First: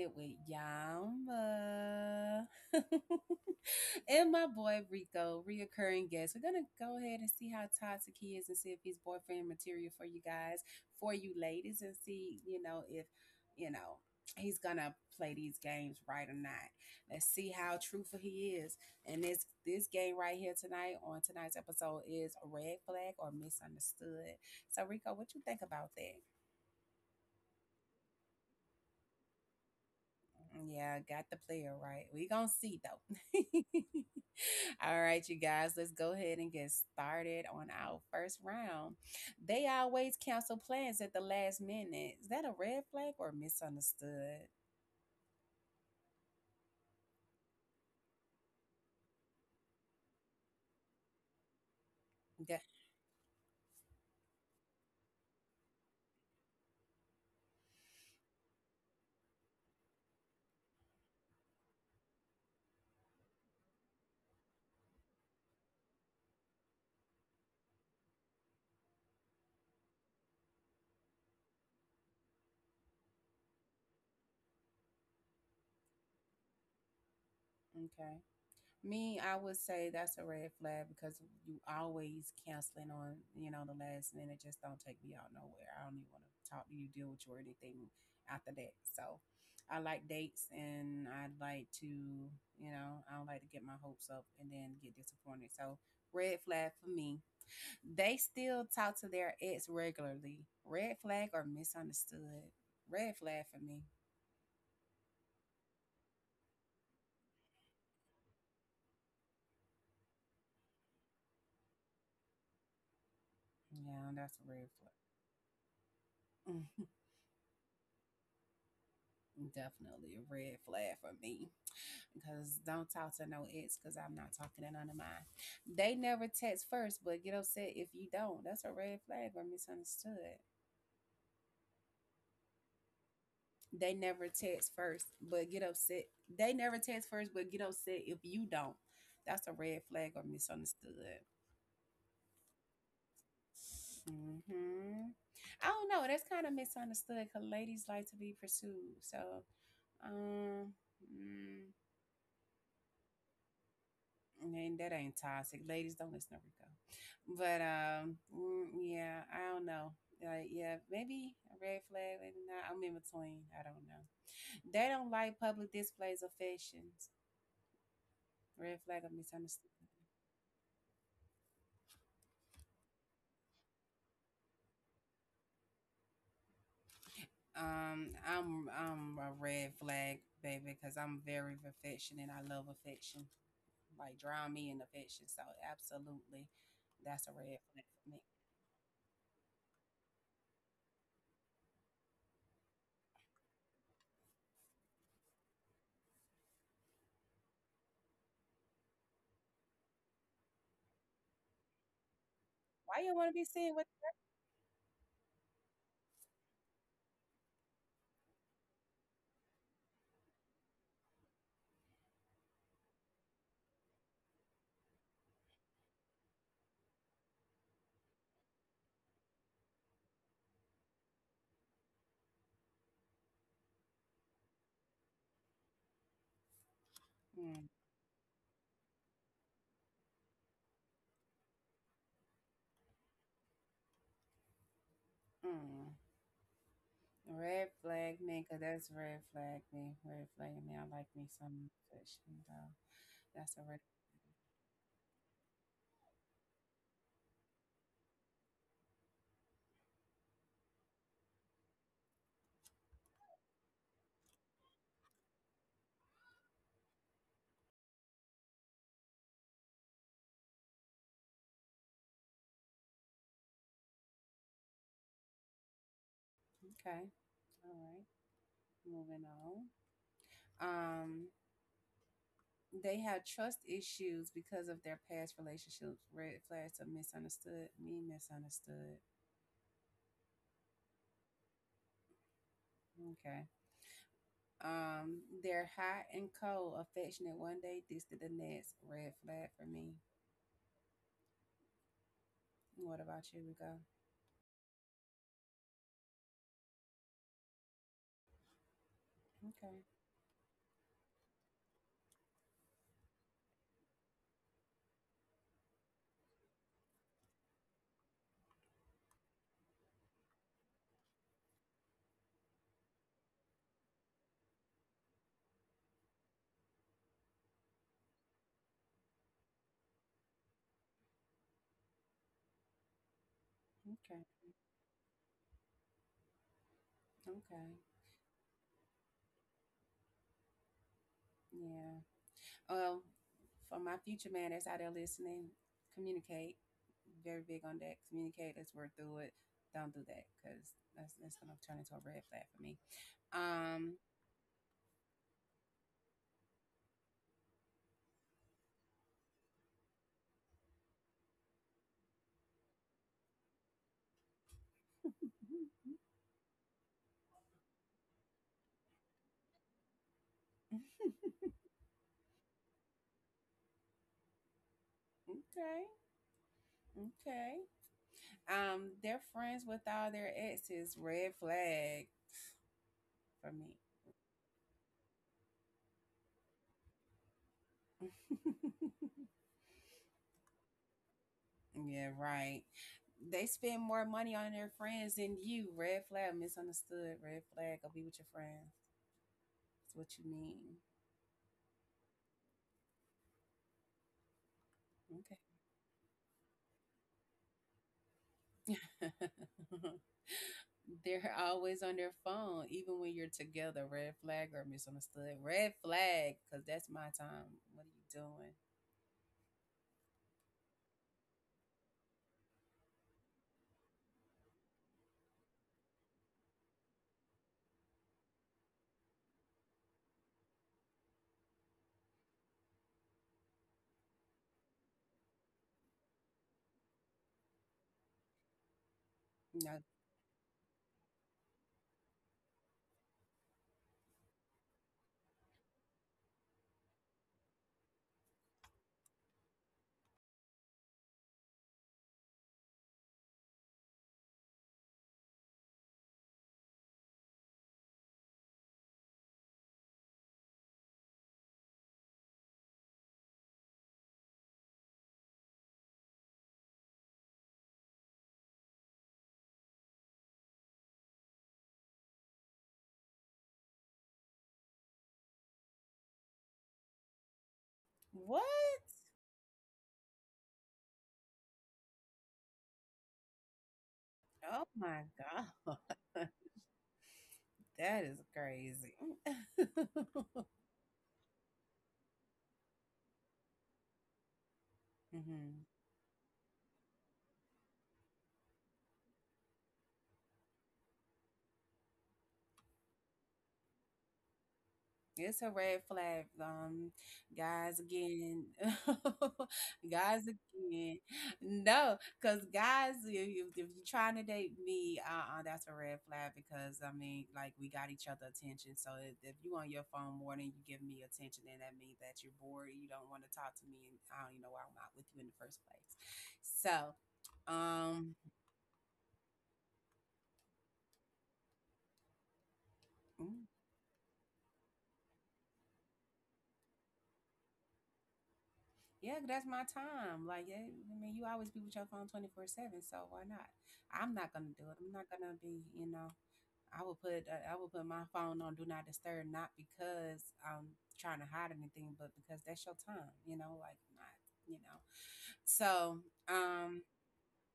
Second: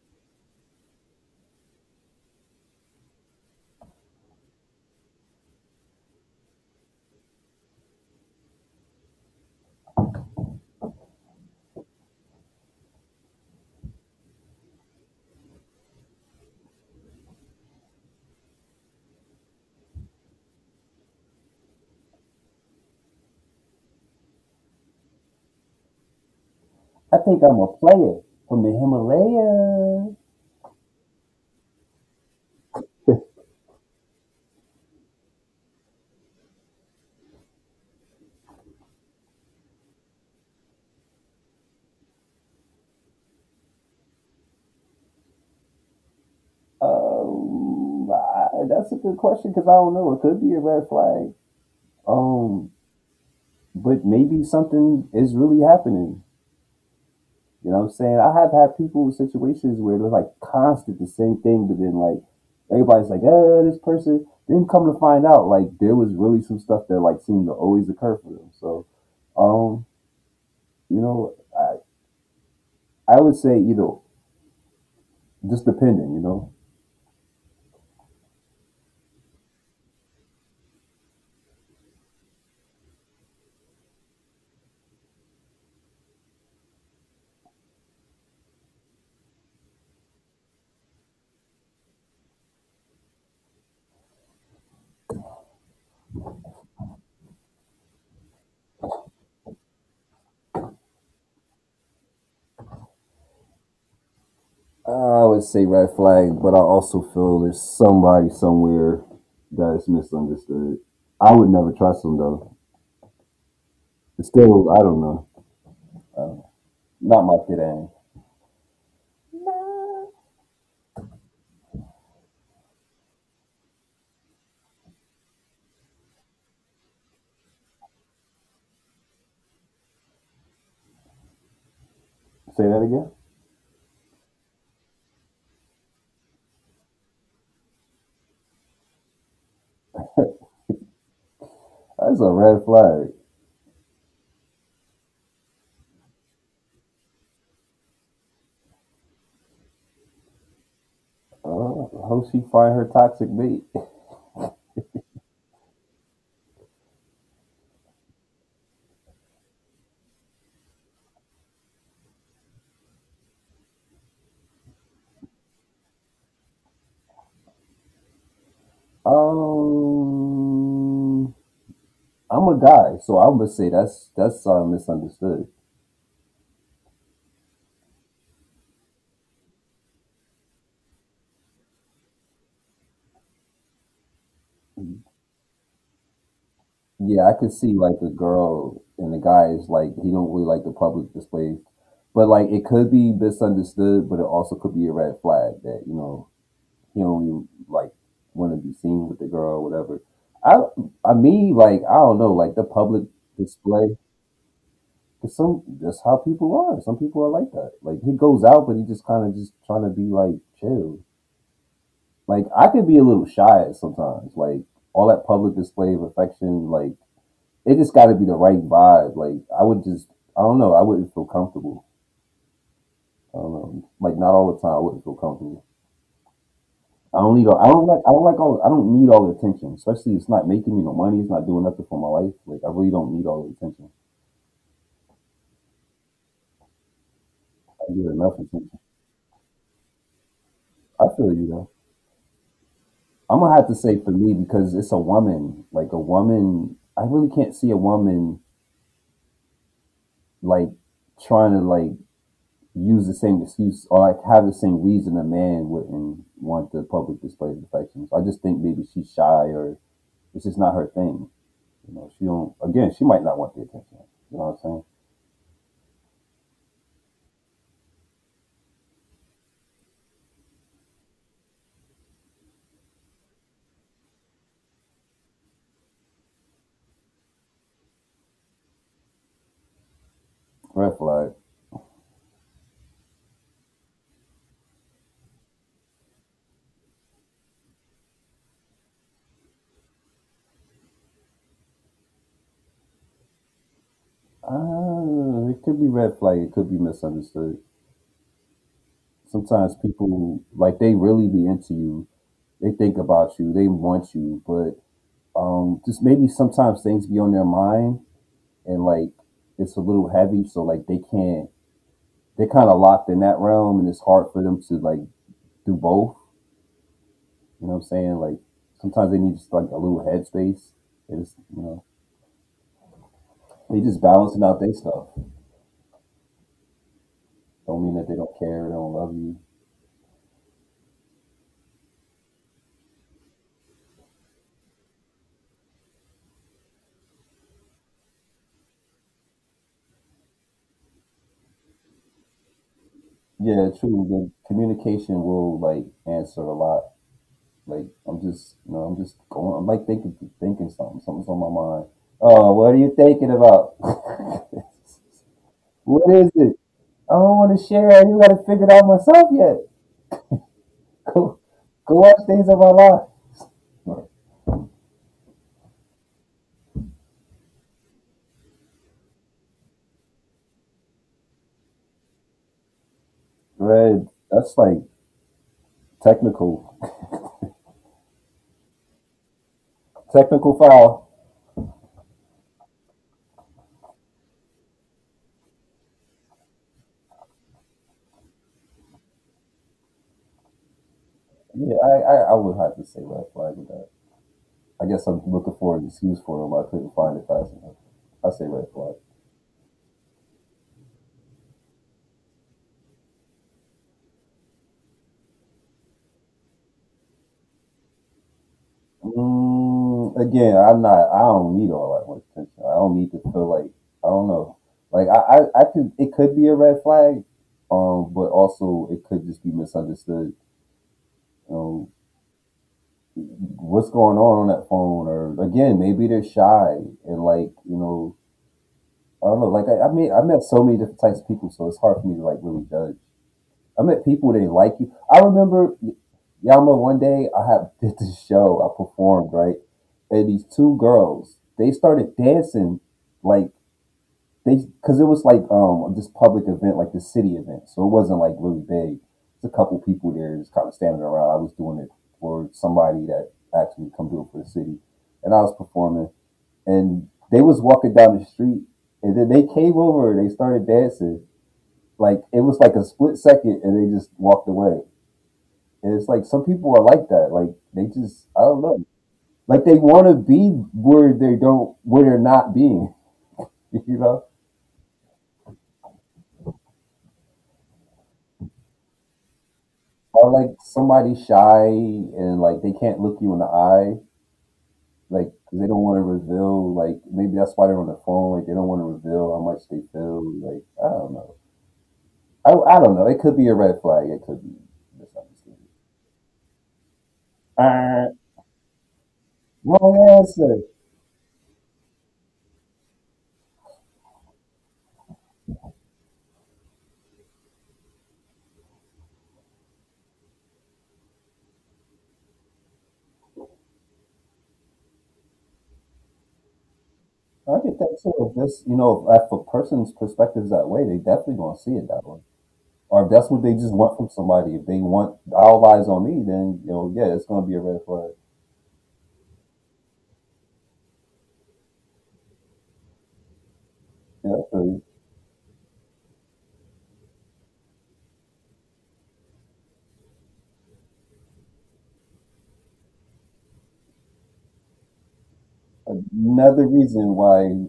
it with Yamba and my boy Rico, reoccurring guest. We're gonna go ahead and see how toxic he is and see if he's boyfriend material for you guys, for you ladies, and see if you know he's gonna play these games right or not. Let's see how truthful he is. And this game right here tonight, on tonight's episode, is a red flag or misunderstood. So Rico, what you think about that? I think I'm a player from the Himalaya. Yeah, got the player right. We gonna see though. All right, you guys, let's go ahead and get started on our first round. They always cancel plans at the last minute. Is that a red flag or misunderstood? That's a good question because I don't know. It could be a red flag. Um, Yeah. but maybe something is really happening. You know what I'm saying? I have had people in situations where they're like constant the same thing, but then like everybody's like, this person." Then come to find out, like there was really some stuff that like seemed to always occur for them. So, um, you know, I I would say either just depending, you know. Okay. Me, I would say that's a red flag because you always canceling on, you know, the last minute. Just don't take me out nowhere. I don't even want to talk to you, deal with you, or anything after that. So I like dates and I like to, you know, I don't like to get my hopes up and then get disappointed. So red flag for me. They still talk to their ex regularly. Red flag or misunderstood? Red flag for me. I would say red flag, but I also feel there's somebody somewhere that is misunderstood. I would never trust them though. Yeah, It's that's a still, I red don't flag. know. Not my fit Annie. Definitely a red flag for me. Cause don't talk to no ex, cause I'm not talking to none of mine. They never text first, but get upset if you don't. That's a red flag or misunderstood? Say that again. They never text first, but get upset. They never text first, but get upset if you don't. That's a red flag or misunderstood? That's a red flag. Hmm. I don't know. That's kind of misunderstood because ladies like to be pursued. So, um, mm, I hope she find her toxic mate. and that ain't toxic. Ladies, don't listen to Rico. But yeah, I don't know. Like, yeah, maybe a red flag. Maybe not. I'm in between. I don't know. They don't like public displays of affections. Red flag of misunderstanding? Um, I'm a guy, so I would say that's misunderstood. I'm a red flag, baby, because I'm very affectionate. I love affection. Like, drown me in affection. So, absolutely, Yeah, I could see that's a like the red flag for girl me. and the guy is like he don't really like the public displays, but like it could be misunderstood, but it also could be a red flag that you know he only like want to be seen with the girl or whatever. I I mean like I don't know like the public Why you want to be seen display. with? 'Cause some that's how people are. Some people are like that. Like he goes out, but he just kind of just trying to be like chill. Like I could be a little shy sometimes. Like all that public display of affection, like. It just got to be the right vibe. I don't know. I wouldn't feel comfortable. I don't know. Like not all the time. I wouldn't feel comfortable. Mm, I don't like all. I don't need all the attention. Especially it's not making me no money. It's not doing nothing for my life. Like I really don't need all the attention. mm. Red I get enough flag me, attention. 'cause that's red flag me. Red flag me. I I like feel you me though. some fish. And, I'm gonna have to that's a say red. for me because it's a woman. Like a woman. I really can't see a woman like trying to like use the same excuse or like have the same reason a man wouldn't want the public display of affection. So I just think maybe she's shy or it's just not her thing. You know, she don't. Again, she might not want the attention. You know what I'm saying? Okay. All right. Moving on. Um, they have trust issues because of their past relationships. Red flags of misunderstood? Me, misunderstood. Red flag. Okay. They're hot and cold, affectionate one day, distant the next. Red flag for me. What about you, Rico? It could be red flag. It could be misunderstood. Sometimes Okay. people like they really be into you. They think about you. They want you, but just maybe sometimes things be on their mind and like it's a little heavy, so like they can't they're kind of locked in that realm, and it's hard for them to like do both. You know what I'm saying? Like sometimes they need just like a little headspace. They just you know they just balancing Okay. out their stuff. Don't mean Okay. that they don't care, they don't love you. Yeah. Well, for my future man that's out there listening, communicate. Very big on that. Communicate. Let's work through it. Don't do that because that's gonna turn into a red flag for me. Yeah, Um. true. The communication will like answer a lot. Like I'm just you know I'm just going. I'm like thinking something. Something's on my mind. Oh, what are you thinking about? What is it? I don't want to share. I you got to figure it out myself yet. Go go watch things of my life. Okay. Okay. Um, they're friends with all their exes. Red flag for me. Red, that's like technical, technical foul. Yeah. Right. They spend more money on their friends than you. Red flag. Misunderstood. Red flag. Go be with your friends. That's what you mean. Yeah, I would have to say red flag with that. I guess I'm Okay. looking for an excuse for him. I couldn't find it fast enough. I say red flag. They're always on their phone, even when you're together. Red flag or misunderstood? Red flag, because that's my time. What are you doing? Again, I'm not. I don't need all that much attention. I don't need to feel like I don't know. Like I could. It could be a red flag, but also it could just be misunderstood. Um, what's going on that phone? Or again, maybe they're shy and like you know I don't know. Like I No. mean, I met so many different types of people, so it's hard for me to like really judge. I met people they like you. I remember Yama one day I had did this show I performed right, and these two girls they started dancing like they because it was like this public event like the city event, so it wasn't like really big. It's a couple people there just kind of standing around. I was doing it for somebody that asked me to come do it for the city, and I was performing and they was walking down the street and then they came over and they started dancing like it was like a split second and they just walked away, and it's like some people are like that like they just I don't know, What? like they want to be where they don't where they're not being you know. Oh my God. That is crazy. Or like somebody shy and like they can't look you in the eye like 'cause they Hmm. don't want to reveal like maybe that's why they're on the phone like they don't want to reveal how much they feel like I don't know. I don't know it could be a red flag it could be It's a misunderstanding. red flag, guys. Uh, Again, well, yes, guys. sir. Again, no, because guys, if, you, if you're trying to date me, that's a red flag. Because I mean, like, we got each other attention. So if you on your phone more than you give me attention, then that means that you're bored. You don't want to talk to me, and I don't even know why I'm not with you in the first place. So, I get that too. um, If this, you know, if a person's perspective is that way, they definitely gonna see it that way. Or if that's what they mm. just want from somebody, if they want all eyes on me, then you know, yeah, it's gonna be a red flag. Yeah, that's my time. Like, yeah, I mean, you always be with your phone 24/7, so why not? I'm You know, not gonna so do it. I'm not gonna be, you know, I will put my phone on do not disturb, not because I'm trying to hide anything, but because that's your time, you know, like not, you know. So, another um, reason why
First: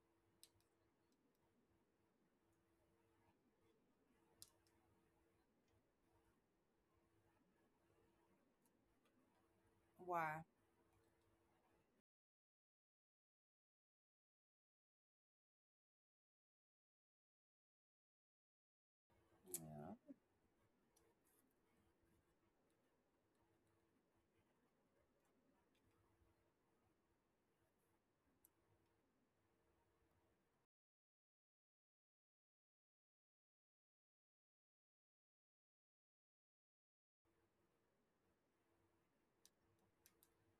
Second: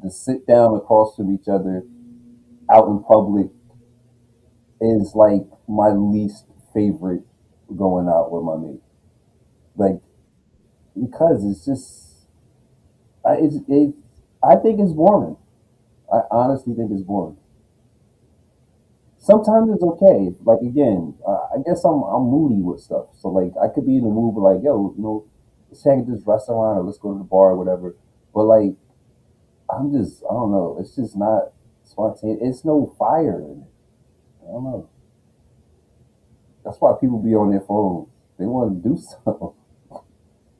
the sit down across from each other out in public is like my least favorite going out with my mate. Like why? because it's just, I it's, it, I think it's boring. I honestly think it's boring. Sometimes it's Yeah. okay. Like again, I guess I'm moody with stuff. So like I could be in the mood, but like yo, you know, let's hang at this restaurant or let's go to the bar or whatever. But like I'm just I don't know. It's just not spontaneous. It's no fire in it. I don't know. That's why people be on their phones. They want to do something.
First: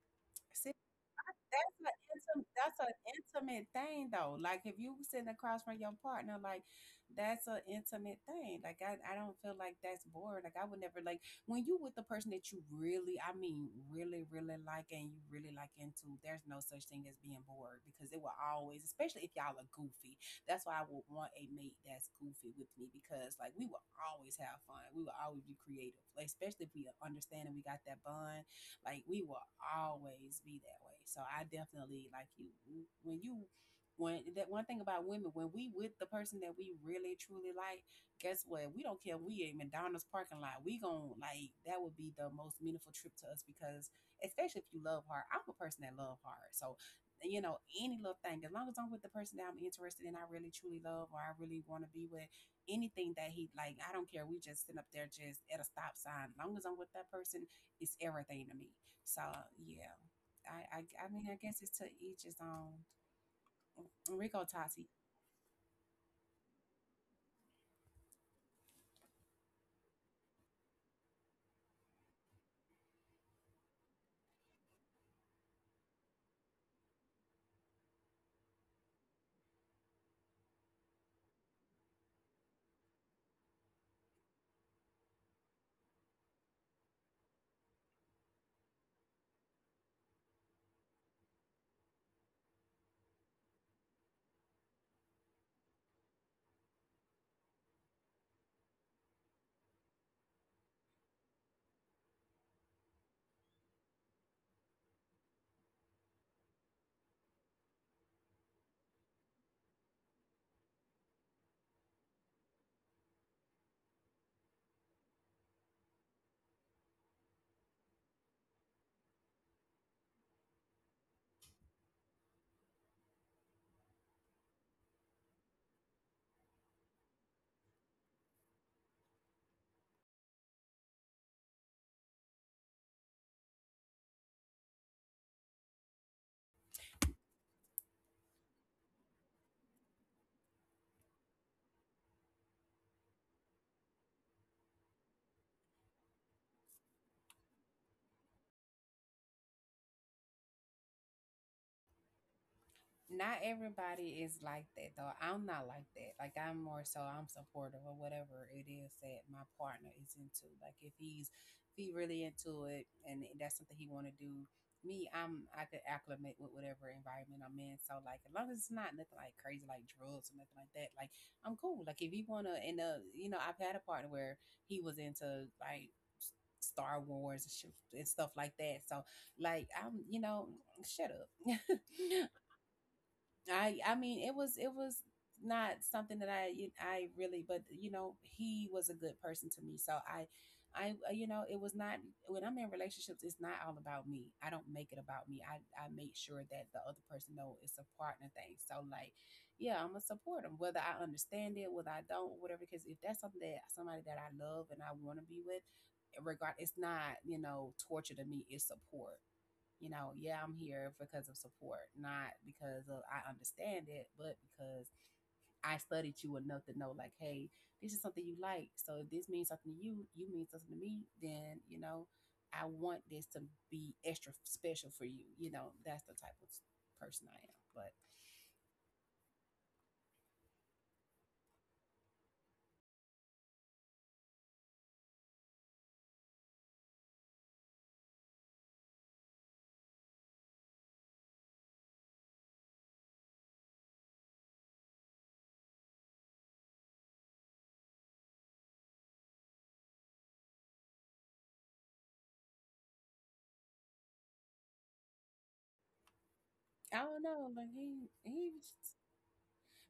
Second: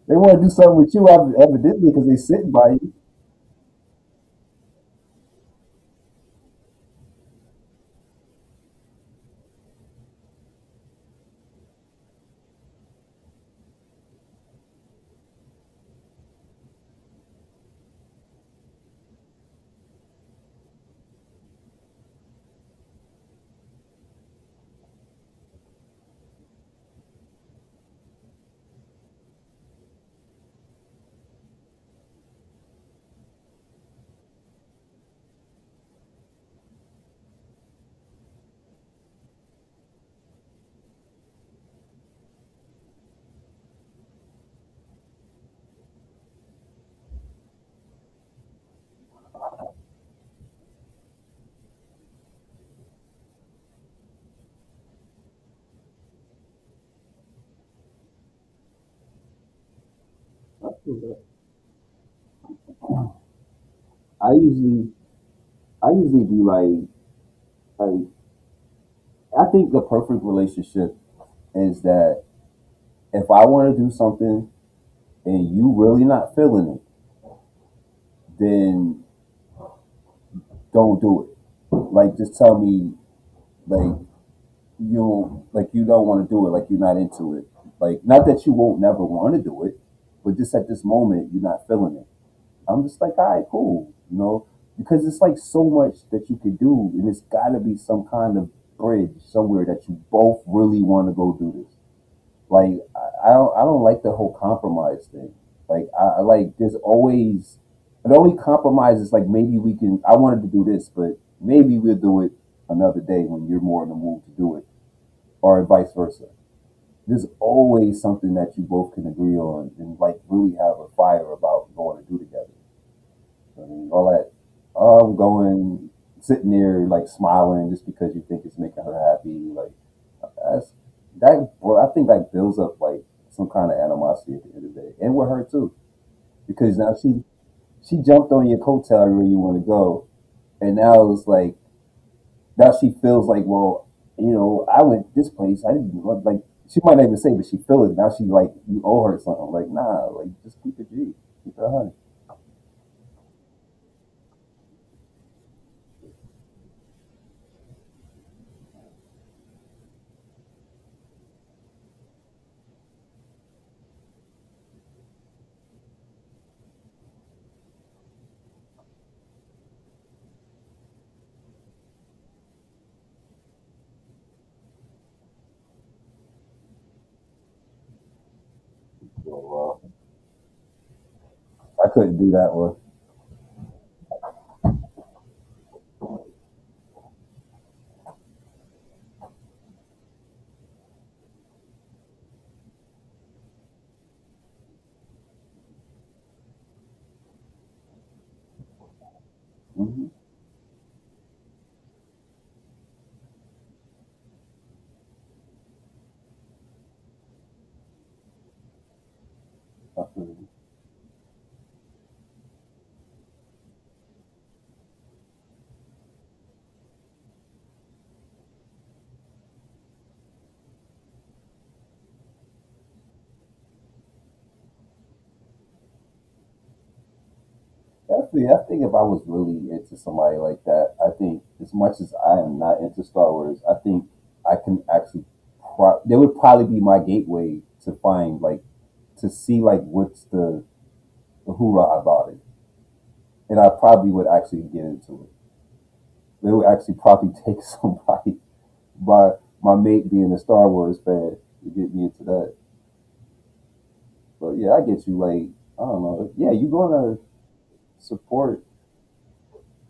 They want to do See, something with you, that's evidently, an because they intimate sitting by that's you. an intimate thing though. Like if you sitting across from your partner, like that's an intimate thing. Like I don't feel like that's boring. Like I would never like when you with the person that you really, I mean, really, really like and you really like into. There's no such thing as being bored because it will always, especially if y'all are goofy. That's why I would want a mate that's goofy with me because like we will always have fun. We will always be creative, like, especially if we understand and we got that bond like we will always be that way. So I definitely like you when that one thing about women, when we with the person that we really truly like, guess what? We don't care if we in McDonald's parking lot. We gon' like that would be the most meaningful trip to us because especially if you love hard. I'm a person that love hard. So you know, any little thing, as long as I'm with the person that I'm interested in, I really truly love or I really want to be with, anything that he like, I don't care. We just sitting up there just at a stop sign. As long as I'm with that person, is everything to me. So yeah, I I, I mean I guess it's to each his own. And I Rico talk to usually I usually be like like I think the perfect relationship is that if I want to do something and you really not feeling it, then don't do it. Like just tell me like you don't want to do it, like you're not into it. Like not that you won't never want to do it, but just at this moment you're not feeling it. I'm just like, all right, cool, you know, because it's like so much that you could do, and it's got to be some kind of bridge somewhere that you both really want to go do this. Like I don't like the whole compromise thing. Like I like there's always the only compromise is like maybe we can I wanted to do this, but maybe we'll do it another day when you're more in the mood to do it, or vice versa. There's always something that you both can agree on and like really have a fire about going to do together. I mean, all that oh, I'm going sitting there like smiling just because you think it's making her happy, like that's that bro. I think that builds up like some kind of animosity at the end of the day, and with her too, because now she jumped on your coattail where you want to go, and now it's like now she feels like well, you know, I went this place. I didn't want- like. She might not even say, but she feel it now. She like you owe her something. Like nah, like just keep it G, keep it honey. not everybody is like that though. I'm not like that. Like I'm more so I'm supportive of whatever it is that my partner is into. Like if he's if he really into it and that's something he want to do, me I'm I could acclimate with whatever environment I'm in. So like as long as it's not nothing like crazy like drugs or nothing like that, like I'm cool. Like if you wanna and you know I've had a partner where he was into like Star Wars and, and stuff like that. So like So, I'm you know shut up. I couldn't do that one. I mean it was not something that I you- I really but you know he was a good person to me so I I you know it was not when I'm in relationships it's not all about me I don't make it about me I make sure that the other person know it's a partner thing so like yeah I'm Hmm. gonna support them whether I understand it whether I don't whatever because if that's something that somebody that I love and I want to be with regard it's not you know torture to me it's support you I know, yeah, couldn't. I'm here because of support, not because of I understand it, but because I studied you enough to know, like, hey, this is something you like. So if this means something to you, you mean something to me, then, you know, I want this to be extra special for you. You know, that's the type of person I am. But Definitely, I think if I was really into somebody like that, I think as much as I am not into Star Wars, I think I can actually, they would probably be my gateway to find like to see like the hoorah about it, and I probably would actually get into it. It would actually probably take somebody by my mate being a Star Wars fan to get me into that. But yeah, I get you. Like I don't know. Yeah, you're I gonna don't know, like he support.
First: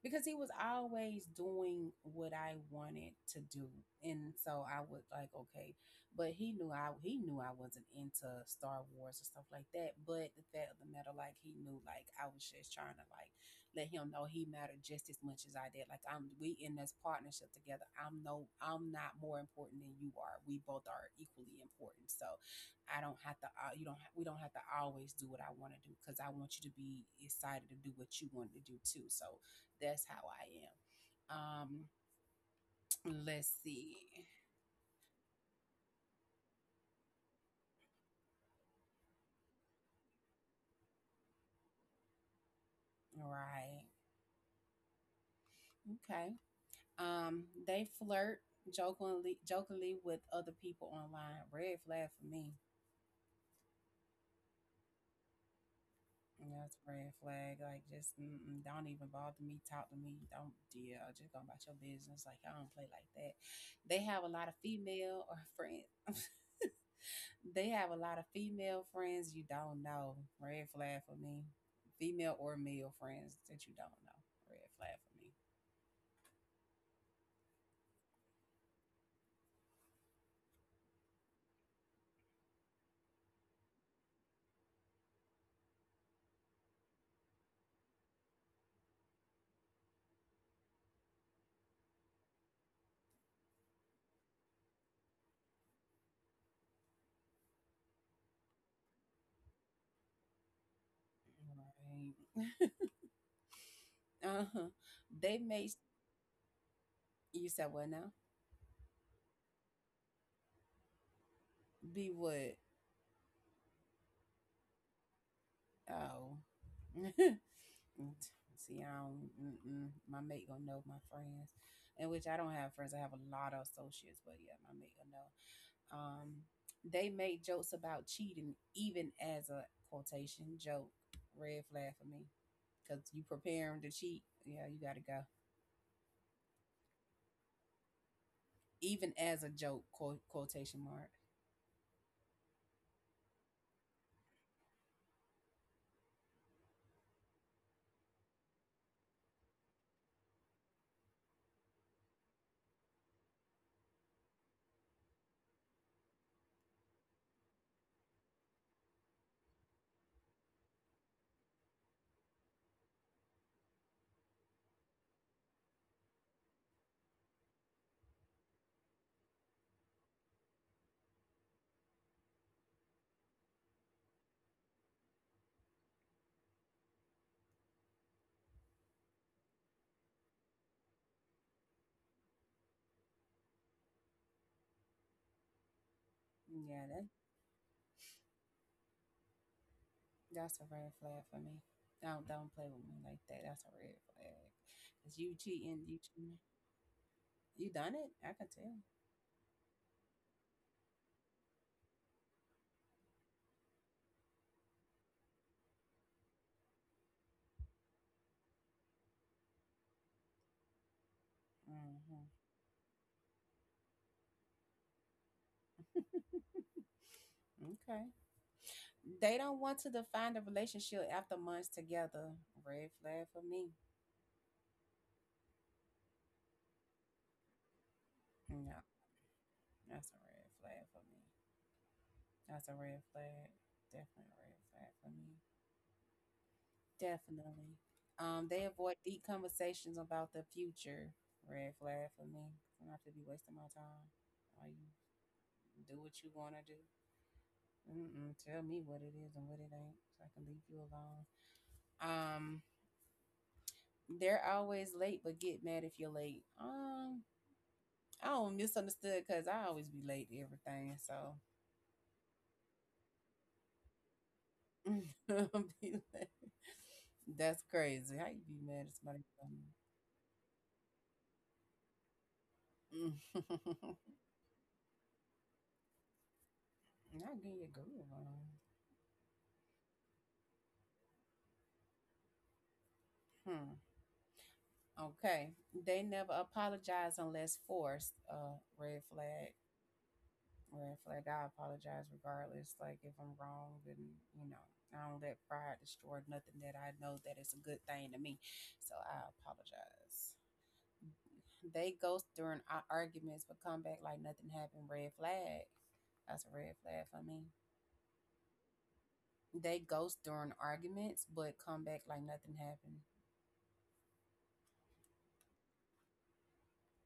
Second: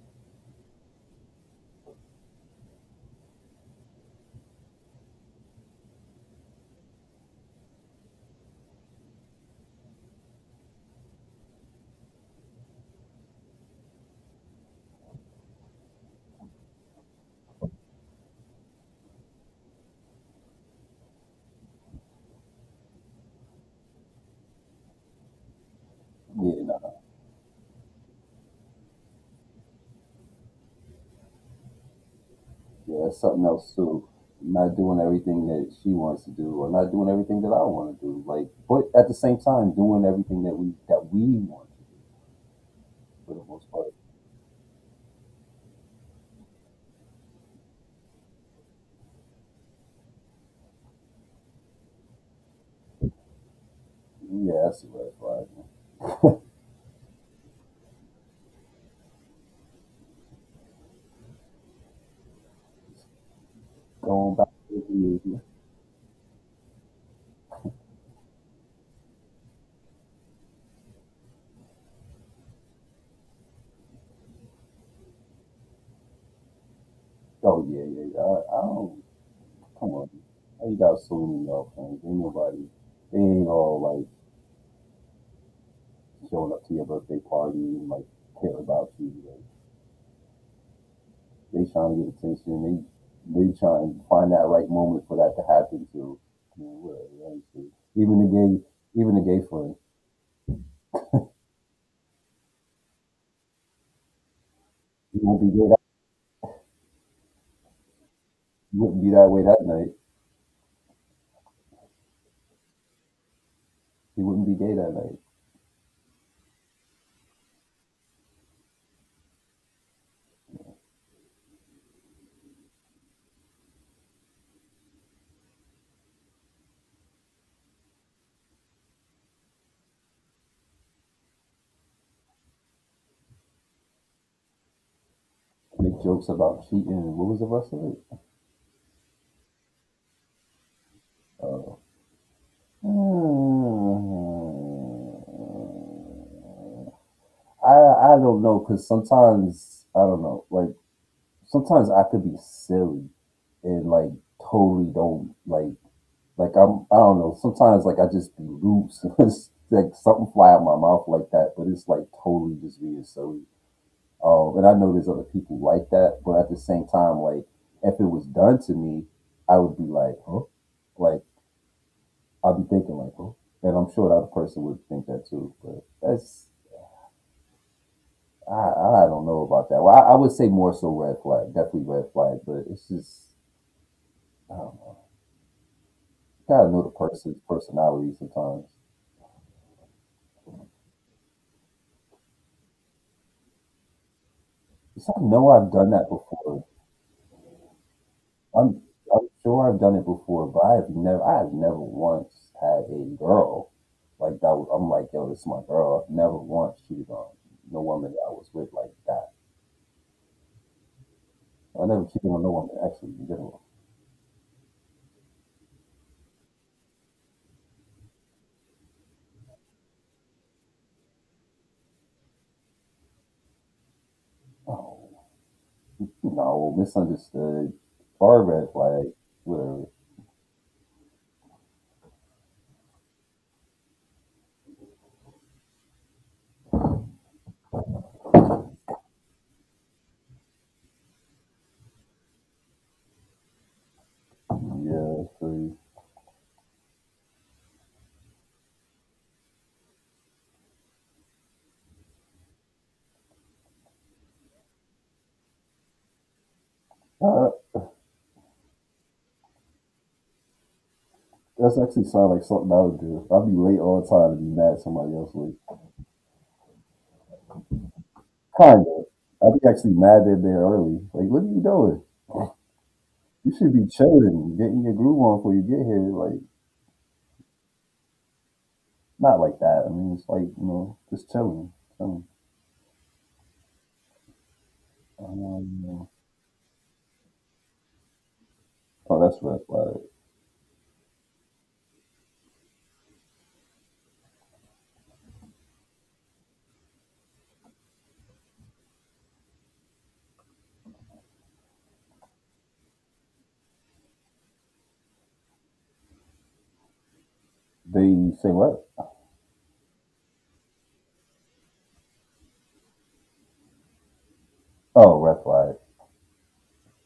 because he was always doing what I wanted to do, and so I was like, okay, but he knew I wasn't into Star Wars and stuff like that. But the fact of the matter, like he knew, like I was just trying to like let him know he mattered just as much as I did. Like I'm, we in this partnership together. I'm no, I'm not more important than you are. We both are equally important. So I don't have to, you don't, we don't have to always do what I want to do because I want Yeah, you to nah. be excited to do what you want to do too. So that's how I am. Yeah, that's something Let's else see. too. Not doing everything that she wants to do, or not doing everything that I want to do. Like, but at the same time, doing everything that we want to do for the most Right. part. Okay. They flirt jokingly with other people online. Red flag for me. Yeah, that's a red flag, man. That's a red flag. Like, just mm-mm, don't even bother me. Talk to me. Don't deal. Just go about your business. Like, I don't play like that. They have a Going lot back of to female the or friends. They have a lot of female friends you don't know. Red flag for me. Female or male friends that you don't know. Red flag for me. oh yeah, yeah, yeah. I don't come on. How you got so many girlfriends? Ain't nobody. They ain't all like showing up to your birthday party and like care about you. Like, they trying to get attention. They trying to find that right moment for that to happen. So whatever. That is true. Even the gay friend, Right. Uh-huh. he They won't be gay. made That, you said what now? he wouldn't be that way that night. Be what? He wouldn't be gay that night. Oh. Mm, t- See, I don't. Mm-mm. My mate gonna know my friends, in which I don't have friends. I have a lot of associates, but yeah, my mate gonna know. Um, they made jokes about cheating, even as a quotation joke. Red flag for me, cause you prepare 'em to cheat. Yeah, you gotta go. Make jokes about cheating. And what was the rest of it? Even as a joke, quote, quotation mark. Uh, I don't know because sometimes I don't know, like sometimes I could be silly and totally don't like Like I don't know. Sometimes like I just be loose. It's like something fly out my mouth like that, but it's like totally just being silly. And I know there's other people like that, but at the same time, like if it was done to me, I would be like, huh? Like I'd be thinking like, huh? And I'm sure the other person would think that too. But that's I don't know about that. Well, I would say more so red flag, definitely red flag. But it's just I don't know. You gotta know the Yeah, person's personality sometimes. that's a red flag for me. Don't play with me like that. That's a red flag. Cause Because I you know I've cheating, done you that cheating. before. You done it? I can tell. I'm I'm sure I've done it before, but I have never once had a girl like that. I'm like, yo, this is my girl. I've never once cheated on no woman that I was with like that. I never Hmm. cheated on no woman actually in general. Okay. They don't want to define the relationship after months together. Red flag for me. Oh no, misunderstood. Far red No, flag. Whatever. that's a red flag for me. That's a red flag. Definitely a red flag for me. Definitely. They avoid deep conversations about the future. Red flag for me. I don't have to be wasting my time. Or you Yeah, that's crazy. do what you want to do. Mm-mm, tell me what it is and what it ain't, so I can leave you alone. Um, they're always late, but get mad if you're late. Uh, I don't misunderstood because I always be late to everything, so that's actually sound like something I would do. I'd be late all the time and be mad at somebody else. Like, I'll be late. That's crazy. How you be kind mad at of. somebody? For I'd something? be actually mad that they're early. Like, what are you doing? You should be chilling, getting your groove on before you get here. Like Not getting your groove on. not like that. I mean, it's like, you know, just chilling, chilling. Hmm. Okay. They Um, never apologize unless forced. Red oh, that's flag. red flag. Red flag. I apologize regardless. Like if I'm wrong, then you know I don't let pride destroy nothing that I know that is a good thing to me. So I apologize. They ghost during our arguments but come back like nothing happened. Red flag. That's a red flag for me. They say what? They ghost during arguments but come back like nothing happened. Oh, red flag.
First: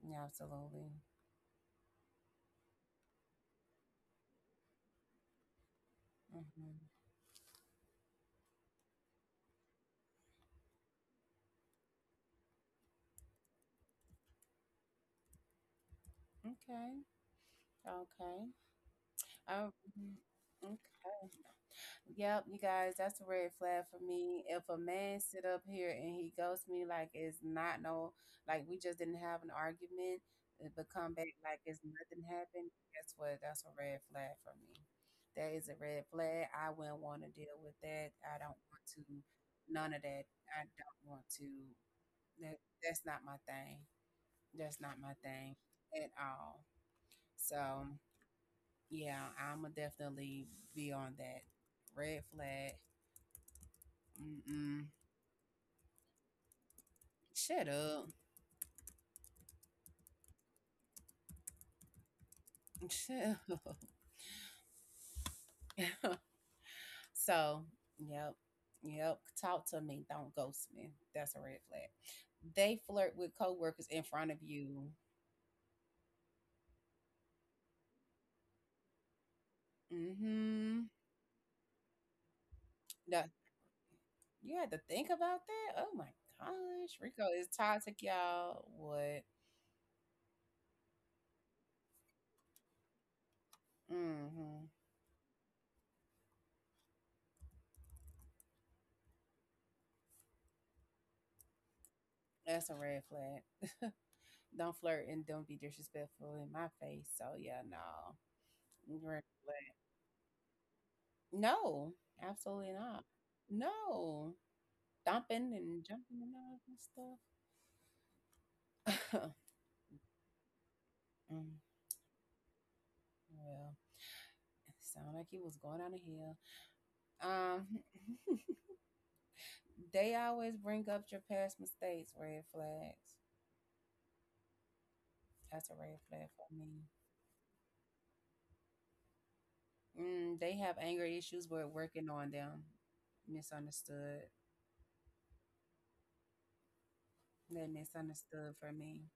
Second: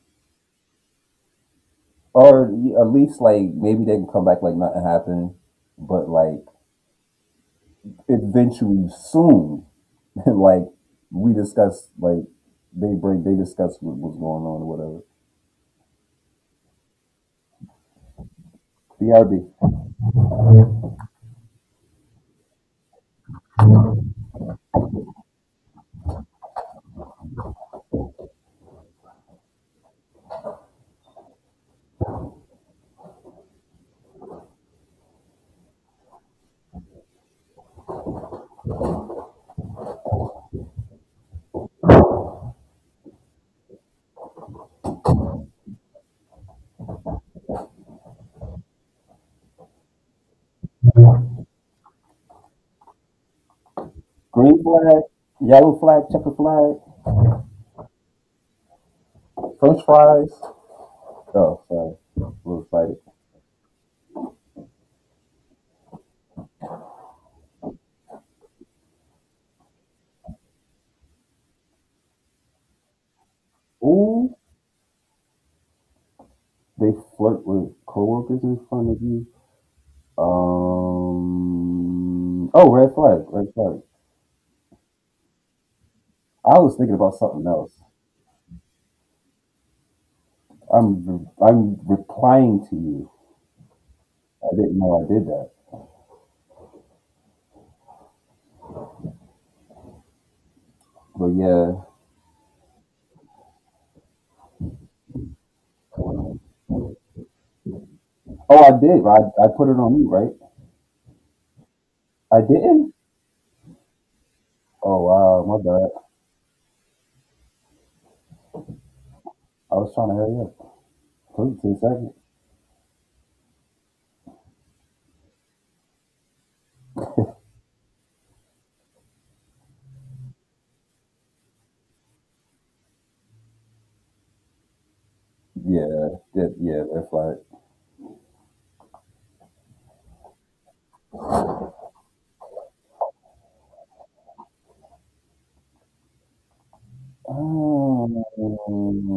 Yeah, absolutely. Or at least like maybe they can come back like nothing happened, but like Hmm. eventually, soon, like we discuss, like they discuss what was going on or whatever. Okay. Okay. BRB. Um, mhm. Yep, you guys, that's a red flag for me. If a man sit up here and he ghosts me like it's not no, like we just didn't have an argument, but come back like it's nothing happened, guess what? That's a red flag for me. That is a red flag. I wouldn't want to deal with that. I don't want to, none of that. I don't want to. That's not my thing. That's not my thing at all. So yeah, I'ma definitely be on that red flag. Green Mm-mm. flag, yellow flag, checker flag, Shut up. French fries. Oh, sorry, a little excited. Shut up. So, yep. Yep. Talk to me. Don't ghost me. That's a red flag. They flirt with coworkers in front of Ooh. you. They flirt with coworkers in front of you. Mm-hmm. Oh, red flag, That red flag. you had to think about that? Oh my I was thinking gosh. about Rico something is else. toxic, y'all. What? I'm replying to you. I Mm-hmm. didn't know I did that, but yeah. That's a red flag. Don't flirt and don't be disrespectful in my face. So yeah, no. Oh, I did. I Red I put flag. it on you, right? No, I absolutely didn't. not. No. Oh wow, Stomping my and bad. jumping and all that stuff. I was trying to hurry up. Mm, Took 10 seconds. well, it sounded like he was going down a hill. Um, they always bring up your past mistakes, red flags. That's a Yeah, red yeah, flag for that, me. yeah. Red flag. Mm, they have anger issues, but working on them. Misunderstood. They Um, misunderstood for me.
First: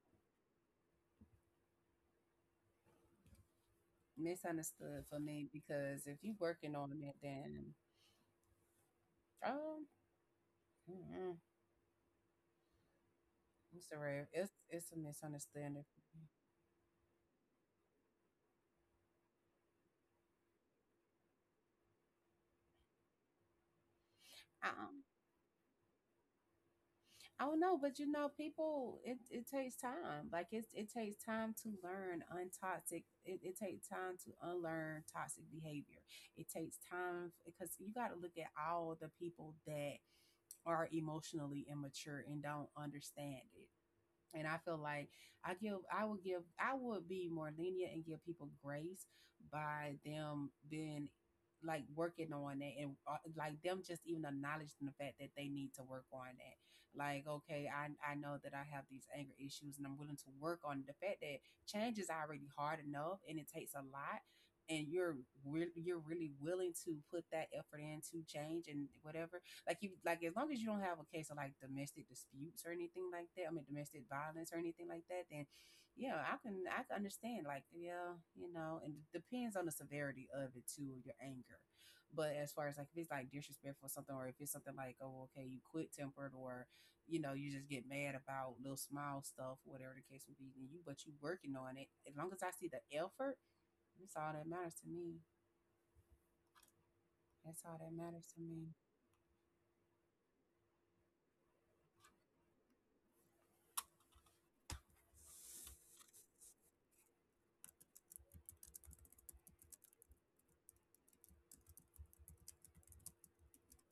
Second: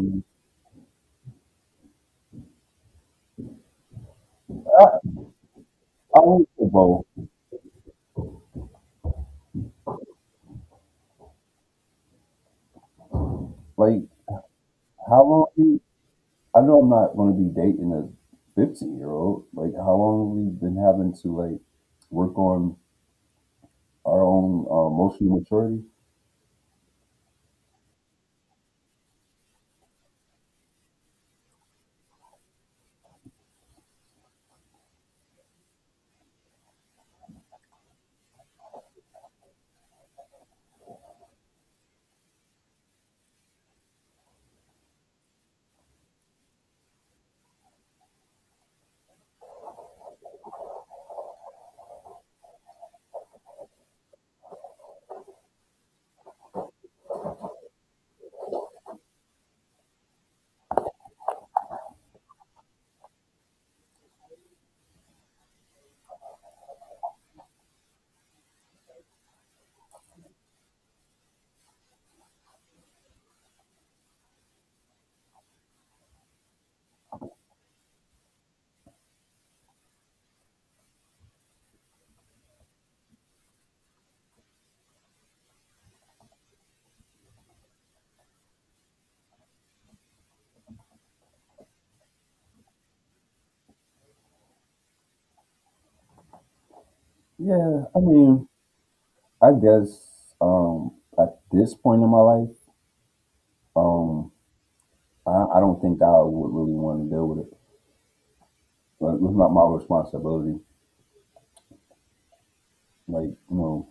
I, Misunderstood for me because I if you want to working on both. it, then um, mm-mm, it's a Like, red. It's it's a how long you? misunderstanding. I know I'm not going to be dating a 15-year-old. Like, how long we've been having to like work on our own Uh-uh. emotional maturity? Oh no, but you know, people it takes time. Like it takes time to learn untoxic. It takes time to unlearn toxic behavior. It takes time because you got to look at all the people that are emotionally immature and don't understand it. And I feel like I would give, I would be more lenient and give people grace by them being like working on that, and like them just even acknowledging the fact that they need to work on that. Like, okay, I know that I have these anger issues and I'm willing to work on the fact that change is already hard enough and it takes a lot. And you're really willing to put that effort into change and whatever like you like as long as you don't have a case of like domestic disputes or anything like that. I mean domestic violence or anything like that, then yeah, I can understand like yeah, you know, and it depends on the severity of it too, your anger. But as far as like if it's like disrespectful or something, or if it's something like oh okay you quit tempered or you know you just get mad about little small stuff, whatever the case may be, then you but you working on it. As long as I see the effort, that's all that matters to me. That's all Yeah, that I matters to mean, me. I guess at this point in my life, um, I don't think I would really want to deal with it. Like, it's not my responsibility. Like, you know,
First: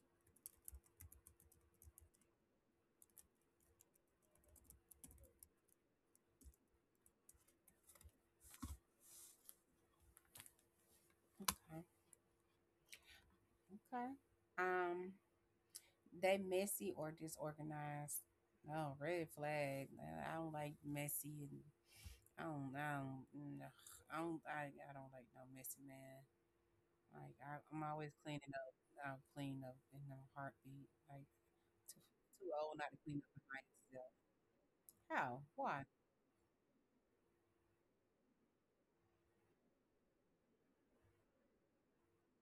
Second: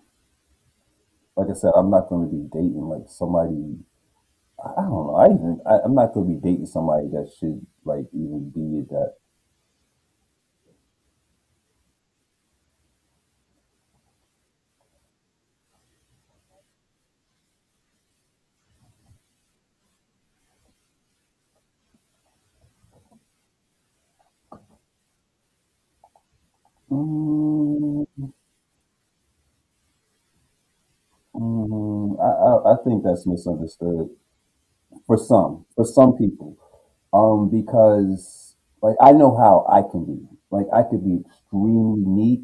like I said, I'm not going to be dating like somebody. I don't know. I'm not going to be dating somebody that should like even be at that. Okay. Okay. Um, They messy or disorganized. Oh, red flag. I don't like messy and I don't mm, ugh, I don't I, I don't like no messy man. Like I'm Mm. always cleaning up. I'll clean up in a heartbeat. Like too, Mm, I, too I, I old not to think clean that's up behind misunderstood myself. How? Why? for some people. Because like I know how I can be. Like I could be extremely neat,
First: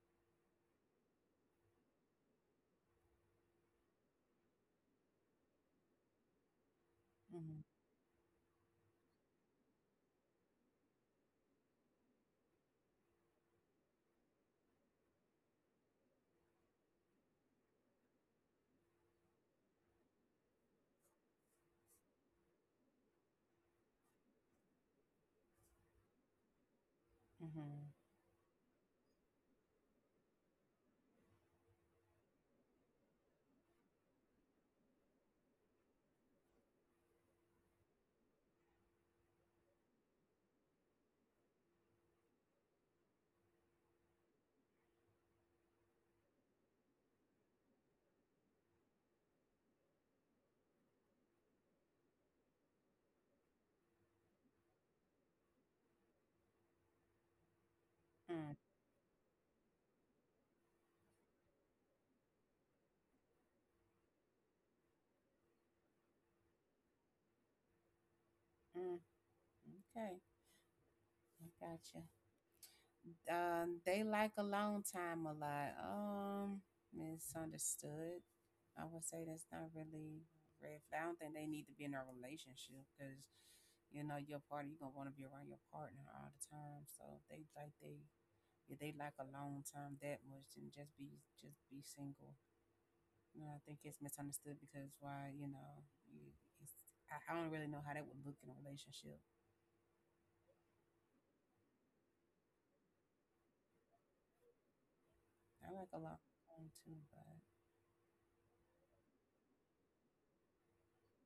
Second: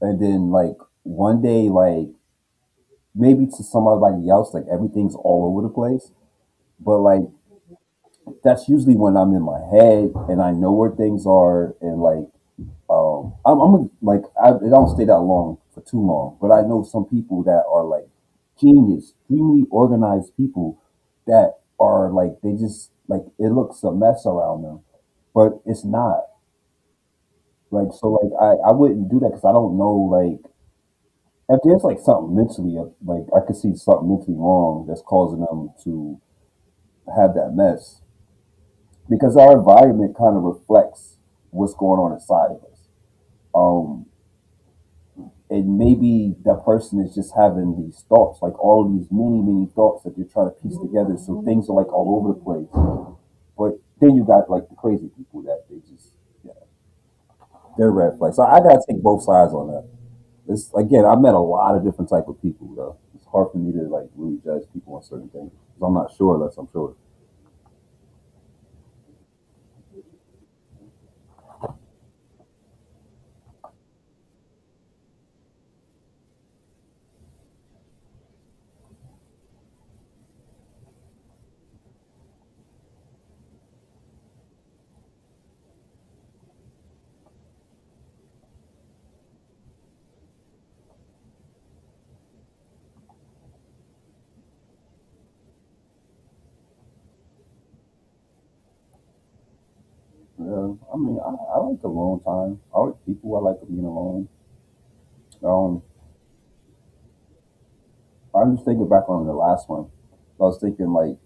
and then like one day, like maybe to somebody else, like everything's all over the place. But like Mm-hmm. that's usually when I'm in my head and I know where things are, and like um, I'm like I it don't stay that long for too long, but I know some people that are like genius, extremely organized people that are like they just like it looks a mess around them, but it's not like. Mm-hmm. So like I wouldn't do that because I don't know like if there's like something mentally like I could see something mentally wrong that's causing them to have that mess because our environment kind of reflects what's going on inside of us. Um, and maybe that person is just having these thoughts, like all these many, many thoughts that they're trying to piece together. So things are like all over the place. But then you got like the crazy people that they just, yeah, they're red flags. So I gotta take both sides on that. It's again, I met a lot of different type of people though. It's hard for me to like really judge people on certain things 'cause I'm not sure unless I'm sure. Mm-hmm. Okay. I gotcha. They like alone time a lot. Misunderstood. I would say that's not really red flag. I don't think they need to be in a relationship because you know your partner. You're gonna want to be around your partner all the time. So if they like they if they like alone time that much, then just be single. You know, I think it's misunderstood because why you know you, it's, I don't really know how that would look in a relationship. Yeah, I mean, I like the alone time. I like people. I like being alone. I Um, like alone time too, but I'm just thinking back on the last one. I was thinking like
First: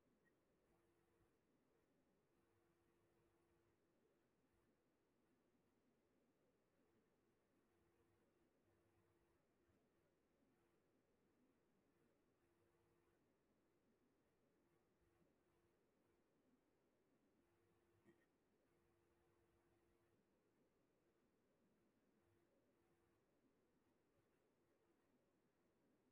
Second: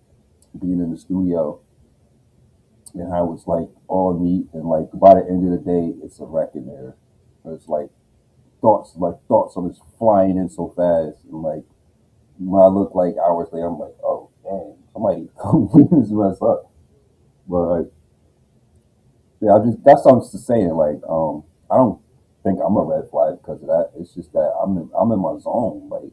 being in the studio and how it's like all neat and like by the end of the day it's a wreck in there. It's like thoughts are just flying in so fast and like when I look like hours later I'm like, oh man, somebody come clean this mess up. But like yeah, I just, that's what I'm just saying, like, I don't think I'm a red flag because of that. It's just that I'm in my zone. Like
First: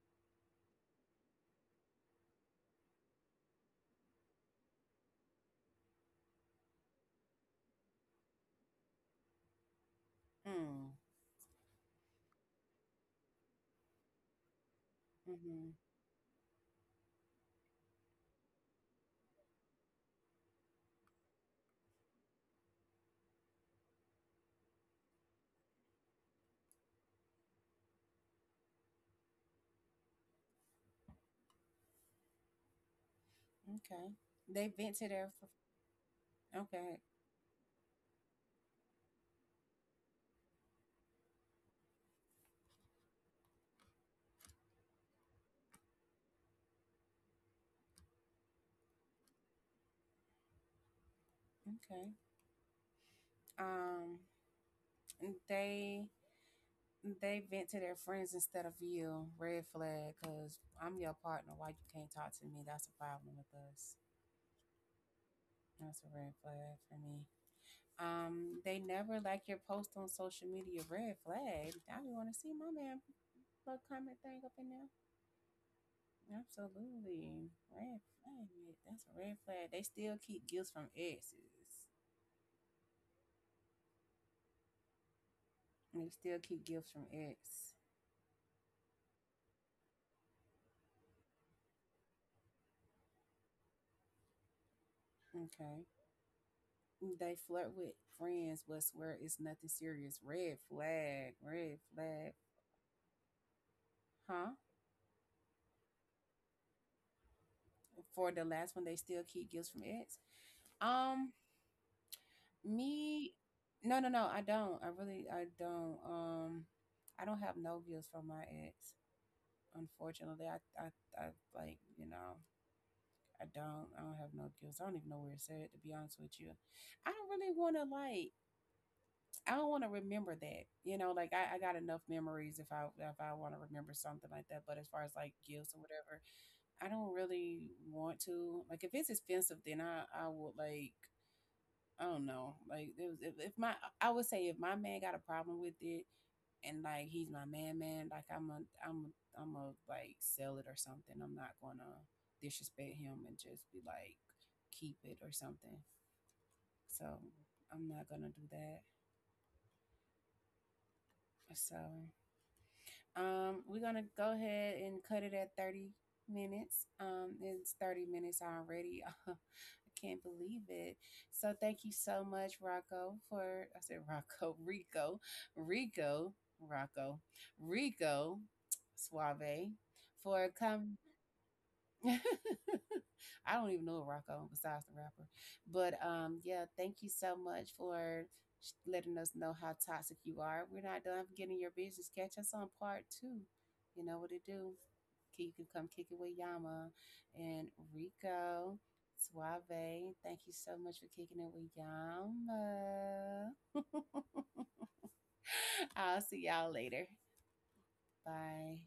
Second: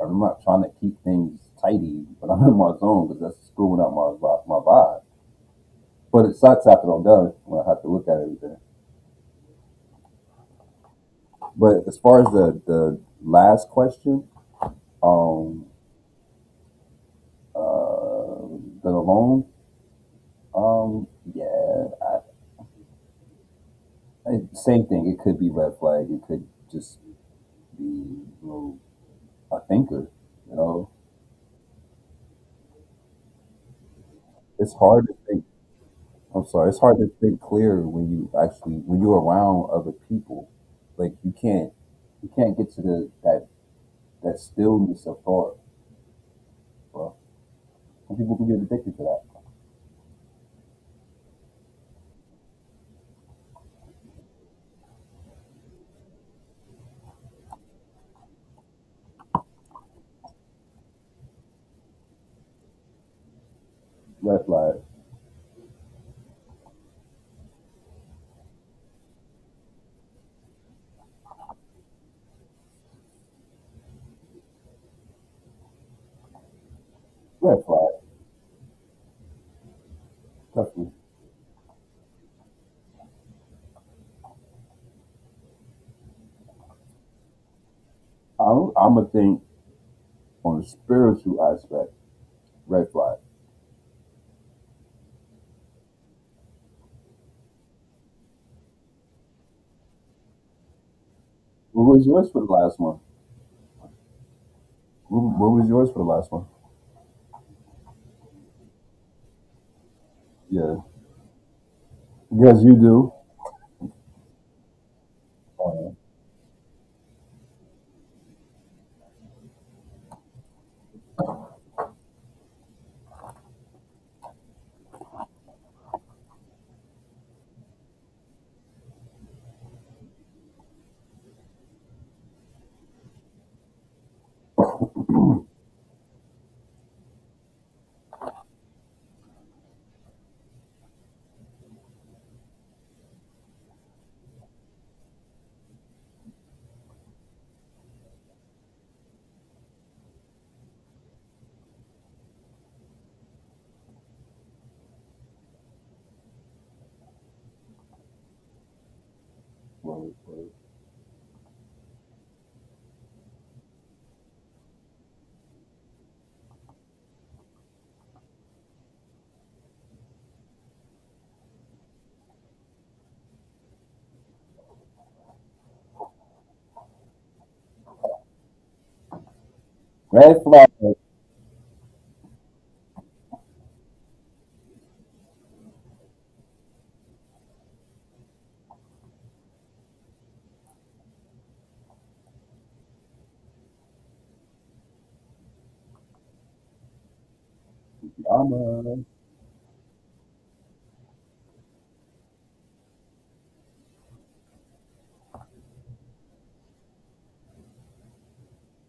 I'm not trying to keep things tidy, but I'm in my zone because that's screwing up my my vibe. But it sucks after I'm done when I have to look at everything. mm, But as far as the last question, um, uh, the loan, um, yeah, I, same thing. It could be red flag. It could just be, you know, a thinker. You know, okay. They it's vent hard to to their think. f- I'm sorry. It's hard okay, to think clear when you actually when you're around other people. Like you can't get to the that stillness of thought, bro. Some people can get addicted to that. okay. Um, they they vent to their friends instead of you. Red flag, cause I'm your partner. Why you can't talk to me? That's a problem with us. Red flag. That's a red flag for me. They never like your post on social media. Red flag. I don't want to see my man plug comment thing up in there. Absolutely. Red Red flag. flag. That's a red flag. They still keep gifts from Definitely. exes. They still keep gifts from ex. I'm gonna think on the spiritual aspect, red flag. Okay. They flirt with friends but swear it's nothing serious. Red flag, red What was flag. yours for the last one? Huh? What was yours for the last one? For the last one, they still keep gifts from ex. Yeah, Um, because you do. me, no, no, no, I don't. I really, I Oh, yeah. don't. I don't have no gifts from my ex. Unfortunately, I, I like, you know, I don't. I don't have no gifts. I don't even know where it's at. To be honest with you, I don't really want to like. I don't want to remember that. You know, like I got enough memories if I want to remember something like that. But as far as like gifts or whatever, I don't really want to. Like if it's expensive, then I would like I don't know. Like it was, if my I would say if my man got a problem with it and like he's my man man, I'm I'm a like sell it or something. I'm not gonna disrespect him and just be like keep it or something. So I'm not gonna do that. Word, word. So. We're gonna go ahead and cut it at 30 minutes. It's 30 minutes already. I can't believe it. So thank you so much, Rocco, for I said Rocco, Rico, Rico, Rocco, Rico Suave Red for flag. coming. I don't even know a rock on besides the rapper. But yeah, thank you so much for letting us know how toxic you are. We're not done getting your business. Catch us on part two. You know what to do. K- You can come kick it with Yama and Rico. Yama. Suave, thank you so much for kicking it with Yama. I'll see y'all later. Bye.